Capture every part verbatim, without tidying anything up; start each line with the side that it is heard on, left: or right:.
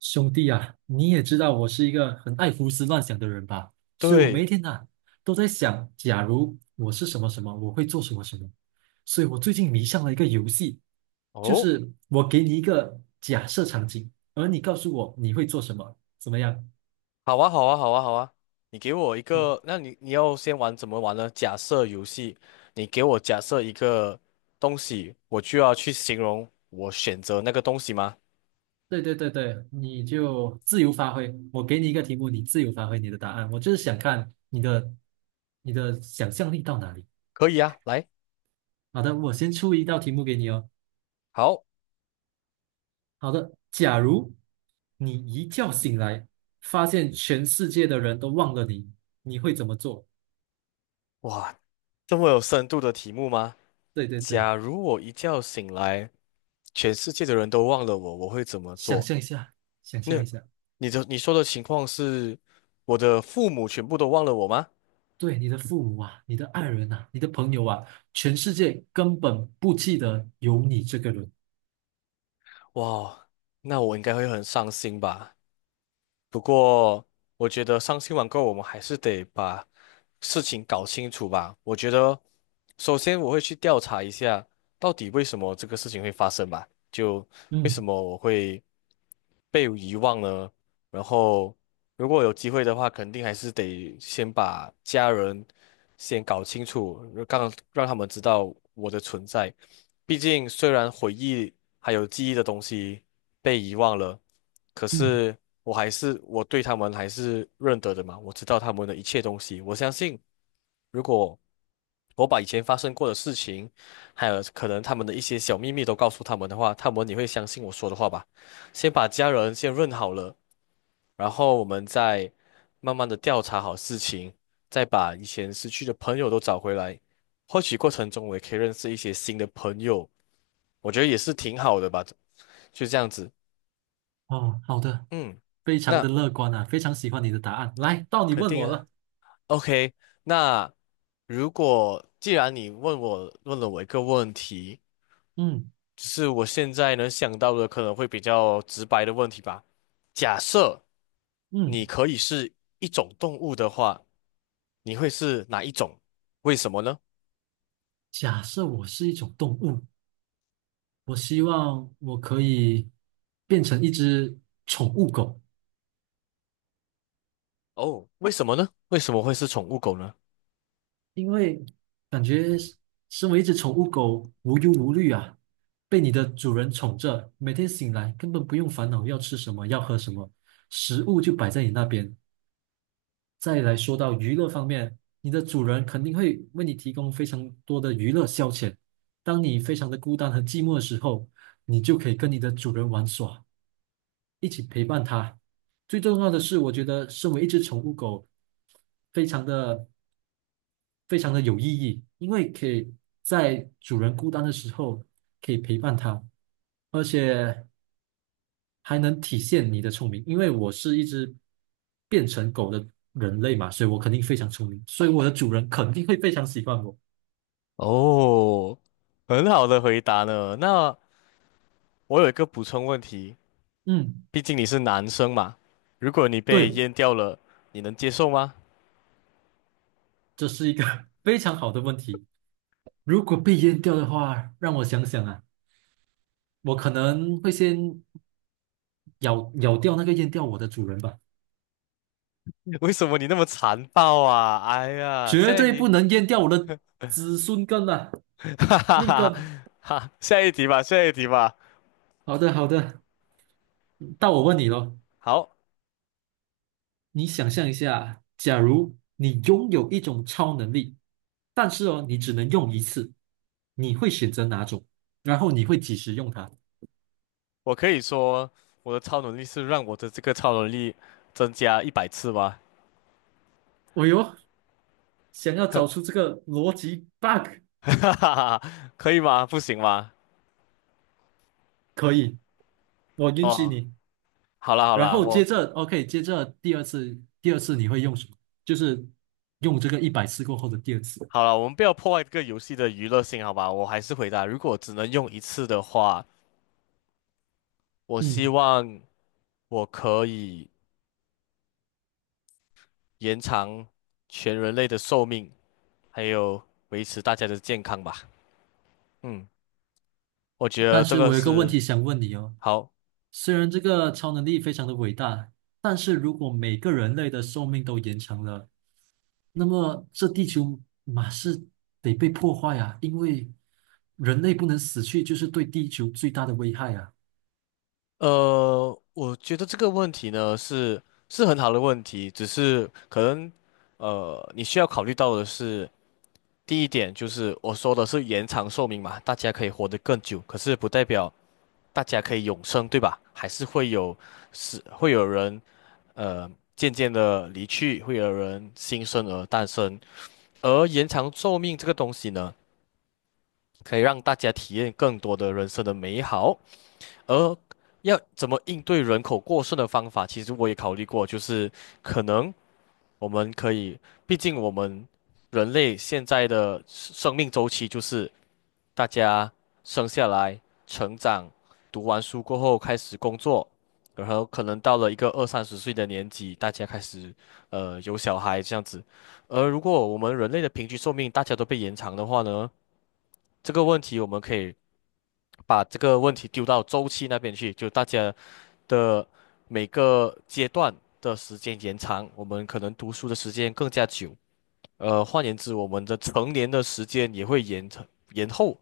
right: 兄弟啊，你也知道我是一个很爱胡思乱想的人吧，所以我每一
left: 对，
right: 天呐、都在想，假如我是什么什么，我会做什么什么。所以我最近迷上了一个游戏，就
left: 哦，
right: 是我给你一个假设场景，而你告诉我你会做什么，怎么样？
left: 好啊，好啊，好啊，好啊，你给我一
right: 哦，
left: 个，那你你要先玩怎么玩呢？假设游戏，你给我假设一个东西，我就要去形容我选择那个东西吗？
right: 对对对对，你就自由发挥。我给你一个题目，你自由发挥你的答案。我就是想看你的你的想象力到哪里。
left: 可以啊，来，
right: 好的，我先出一道题目给你哦。
left: 好。
right: 好的，假如你一觉醒来，发现全世界的人都忘了你，你会怎么做？
left: 哇，这么有深度的题目吗？
right: 对对对，
left: 假如我一觉醒来，全世界的人都忘了我，我会怎么
right: 想
left: 做？
right: 象一下，想
left: 那
right: 象一下，
left: 你的你说的情况是，我的父母全部都忘了我吗？
right: 对你的父母啊，你的爱人啊，你的朋友啊，全世界根本不记得有你这个人。
left: 哇，那我应该会很伤心吧。不过，我觉得伤心网购，我们还是得把事情搞清楚吧。我觉得，首先我会去调查一下，到底为什么这个事情会发生吧？就为什
right: 嗯
left: 么我会被遗忘呢？然后如果有机会的话，肯定还是得先把家人先搞清楚，让让他们知道我的存在。毕竟，虽然回忆还有记忆的东西被遗忘了，可
right: 嗯，
left: 是我还是我对他们还是认得的嘛，我知道他们的一切东西。我相信，如果我把以前发生过的事情，还有可能他们的一些小秘密都告诉他们的话，他们也会相信我说的话吧。先把家人先认好了。然后我们再慢慢的调查好事情，再把以前失去的朋友都找回来。或许过程中我也可以认识一些新的朋友，我觉得也是挺好的吧。就这样子，
right: 哦，好的，
left: 嗯，
right: 非常的
left: 那
right: 乐观啊，非常喜欢你的答案。来，到你
left: 肯
right: 问
left: 定
right: 我
left: 啊。
right: 了。
left: OK，那如果既然你问我问了我一个问题，
right: 嗯
left: 只是我现在能想到的可能会比较直白的问题吧。假设你
right: 嗯，
left: 可以是一种动物的话，你会是哪一种？为什么呢？
right: 假设我是一种动物，我希望我可以变成一只宠物狗。
left: 哦，为什么呢？为什么会是宠物狗呢？
right: 因为感觉是身为一只宠物狗，无忧无虑啊，被你的主人宠着，每天醒来根本不用烦恼要吃什么，要喝什么，食物就摆在你那边。再来说到娱乐方面，你的主人肯定会为你提供非常多的娱乐消遣。当你非常的孤单和寂寞的时候，你就可以跟你的主人玩耍，一起陪伴他。最重要的是，我觉得身为一只宠物狗，非常的非常的有意义，因为可以在主人孤单的时候可以陪伴他，而且还能体现你的聪明。因为我是一只变成狗的人类嘛，所以我肯定非常聪明，所以我的主人 肯定会非常喜欢我。
left: 哦，很好的回答呢。那我有一个补充问题，
right: 嗯，
left: 毕竟你是男生嘛，如果你被
right: 对，
left: 阉掉了，你能接受吗？
right: 这是一个 非常好的问题。如果被淹掉的话，让我想想啊，我可能会先咬咬掉那个淹掉我的主人吧，
left: 为什么你那么残暴啊？哎呀，
right: 绝
left: 下一
right: 对不
left: 题。
right: 能淹掉我的子孙根啊，
left: 哈哈
right: 命
left: 哈
right: 根。
left: 哈，下一题吧，下一题吧。
right: 好的，好的。到我问你咯，
left: 好，
right: 你想象一下，假如你拥有一种超能力，但是哦，你只能用一次，你会选择哪种？然后你会几时用它？
left: 我可以说我的超能力是让我的这个超能力增加一百次吗？
right: 哦哟，想要
left: 哈
right: 找出这个逻辑 bug，
left: 哈哈，可以吗？不行吗？
right: 可以，我允许
left: 哦，
right: 你。
left: 好啦好
right: 然
left: 啦，
right: 后接
left: 我
right: 着，OK，接着第二次，第二次你会用什么？就是用这个一百次过后的第二次。
left: 好啦，我们不要破坏这个游戏的娱乐性，好吧？我还是回答，如果只能用一次的话，我希
right: 嗯，
left: 望我可以延长全人类的寿命，还有维持大家的健康吧。嗯，我觉得
right: 但
left: 这
right: 是
left: 个
right: 我有一个问
left: 是
right: 题想问你哦，
left: 好。
right: 虽然这个超能力非常的伟大，但是如果每个人类的寿命都延长了，那么这地球马是得被破坏啊，因为人类不能死去，就是对地球最大的危害啊。
left: 呃，我觉得这个问题呢是是很好的问题，只是可能呃你需要考虑到的是，第一点就是我说的是延长寿命嘛，大家可以活得更久，可是不代表大家可以永生，对吧？还是会有是会有人呃渐渐的离去，会有人新生儿诞生，而延长寿命这个东西呢，可以让大家体验更多的人生的美好。而要怎么应对人口过剩的方法，其实我也考虑过，就是可能我们可以，毕竟我们人类现在的生命周期就是大家生下来、成长、读完书过后开始工作，然后可能到了一个二三十岁的年纪，大家开始呃有小孩这样子。而如果我们人类的平均寿命大家都被延长的话呢，这个问题我们可以把这个问题丢到周期那边去，就大家。的每个阶段的时间延长，我们可能读书的时间更加久。呃，换言之，我们的成年的时间也会延长延后，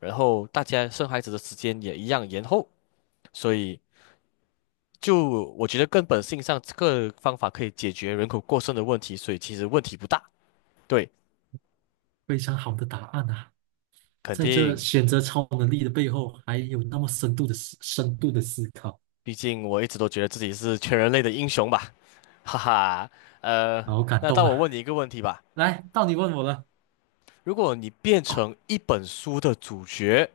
left: 然后大家生孩子的时间也一样延后。所以，就我觉得根本性上，这个方法可以解决人口过剩的问题，所以其实问题不大。对，
right: 非常好的答案啊，
left: 肯
right: 在这
left: 定，
right: 选择超能力的背后，还有那么深度的思深度的思考，
left: 毕竟我一直都觉得自己是全人类的英雄吧，哈哈。呃，
right: 好感
left: 那
right: 动
left: 当我
right: 啊！
left: 问你一个问题吧，
right: 来，到你问我了。
left: 如果你变成一本书的主角，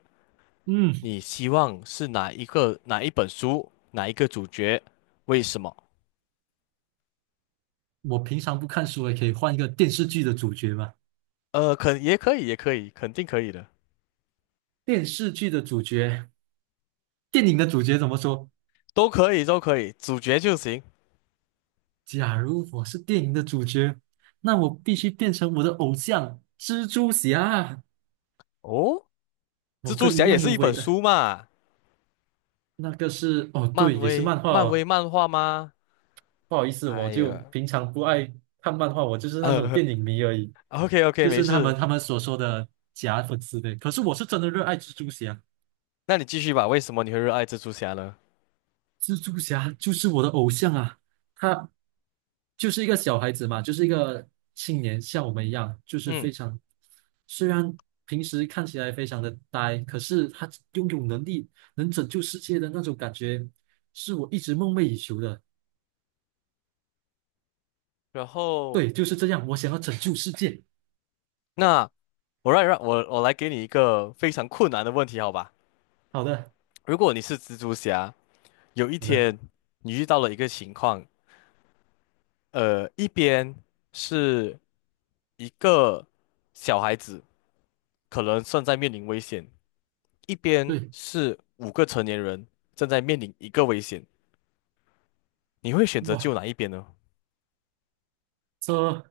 right: 嗯，
left: 你希望是哪一个哪一本书，哪一个主角？为什么？
right: 我平常不看书，也可以换一个电视剧的主角嘛？
left: 呃，肯也可以，也可以，肯定可以的，
right: 电视剧的主角，电影的主角怎么说？
left: 都可以，都可以，主角就行。
right: 假如我是电影的主角，那我必须变成我的偶像蜘蛛侠。
left: 哦，蜘
right: 我
left: 蛛
right: 跟你一
left: 侠也
right: 样
left: 是
right: 有
left: 一
right: 伟
left: 本
right: 的，
left: 书嘛，
right: 那个是哦，
left: 漫
right: 对，也是
left: 威，
right: 漫画
left: 漫威
right: 哦。
left: 漫画吗？
right: 不好意思，我
left: 哎
right: 就
left: 呀，
right: 平常不爱看漫画，我就是那种
left: 呃
right: 电影迷而已，
left: ，OK OK，
right: 就
left: 没
right: 是他们
left: 事，
right: 他们所说的假粉丝呗。可是我是真的热爱蜘蛛侠，
left: 那你继续吧。为什么你会热爱蜘蛛侠呢？
right: 蜘蛛侠就是我的偶像啊，他就是一个小孩子嘛，就是一个青年，像我们一样，就是非
left: 嗯，
right: 常，虽然平时看起来非常的呆，可是他拥有能力，能拯救世界的那种感觉，是我一直梦寐以求的。
left: 然后
right: 对，就是这样，我想要拯救世界。
left: 那我让让我我来给你一个非常困难的问题，好吧？
right: 好的，
left: 如果你是蜘蛛侠，有一
right: 好的，
left: 天你遇到了一个情况，呃，一边是一个小孩子，可能正在面临危险；一边
right: 对，
left: 是五个成年人正在面临一个危险。你会选择救
right: 哇，
left: 哪一边呢？
right: 这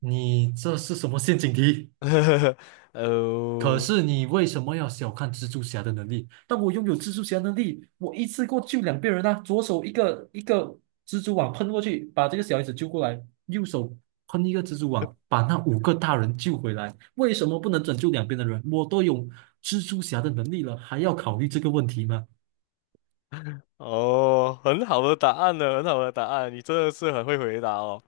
right: 你这是什么陷阱题？可
left: 呃，
right: 是你为什么要小看蜘蛛侠的能力？当我拥有蜘蛛侠能力，我一次过救两边人啊！左手一个一个蜘蛛网喷过去，把这个小孩子救过来；右手喷一个蜘蛛网，把那五个大人救回来。为什么不能拯救两边的人？我都有蜘蛛侠的能力了，还要考虑这个问题吗？
left: 哦，很好的答案呢，很好的答案，你真的是很会回答哦。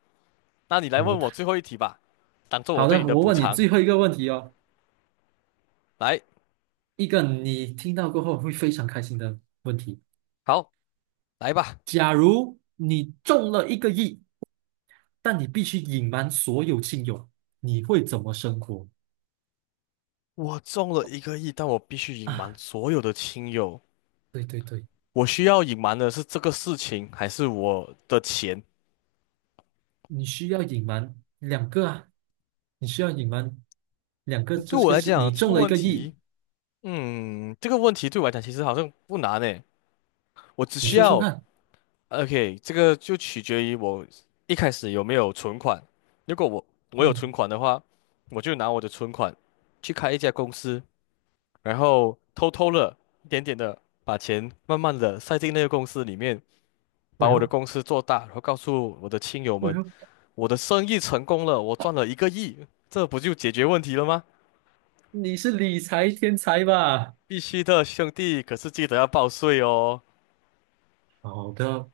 left: 那你来
right: 我
left: 问我
right: 太
left: 最后一题吧，当做我
right: 好
left: 对你
right: 的，
left: 的
right: 我
left: 补
right: 问你
left: 偿。
right: 最后一个问题哦，
left: 来，
right: 一个你听到过后会非常开心的问题：
left: 好，来吧。
right: 假如你中了一个亿。但你必须隐瞒所有亲友，你会怎么生活
left: 我中了一个亿，但我必须隐瞒
right: 啊？
left: 所有的亲友。
right: 对对对，
left: 我需要隐瞒的是这个事情，还是我的钱？
right: 你需要隐瞒两个啊，你需要隐瞒两个，这
left: 对
right: 这
left: 我
right: 个
left: 来
right: 是
left: 讲，
right: 你
left: 这个
right: 中了一
left: 问
right: 个亿，
left: 题，嗯，这个问题对我来讲其实好像不难诶。我只
right: 你
left: 需
right: 说说
left: 要
right: 看，
left: ，OK，这个就取决于我一开始有没有存款。如果我我有存
right: 嗯，
left: 款的话，我就拿我的存款去开一家公司，然后偷偷的、一点点的把钱慢慢的塞进那个公司里面，
right: 哎
left: 把我的
right: 呦
left: 公司做大，然后告诉我的亲友
right: 哎
left: 们。
right: 呦，
left: 我的生意成功了，我赚了一个亿，这不就解决问题了吗？
right: 你是理财天才吧？
left: 必须的，兄弟，可是记得要报税哦。
right: 好的，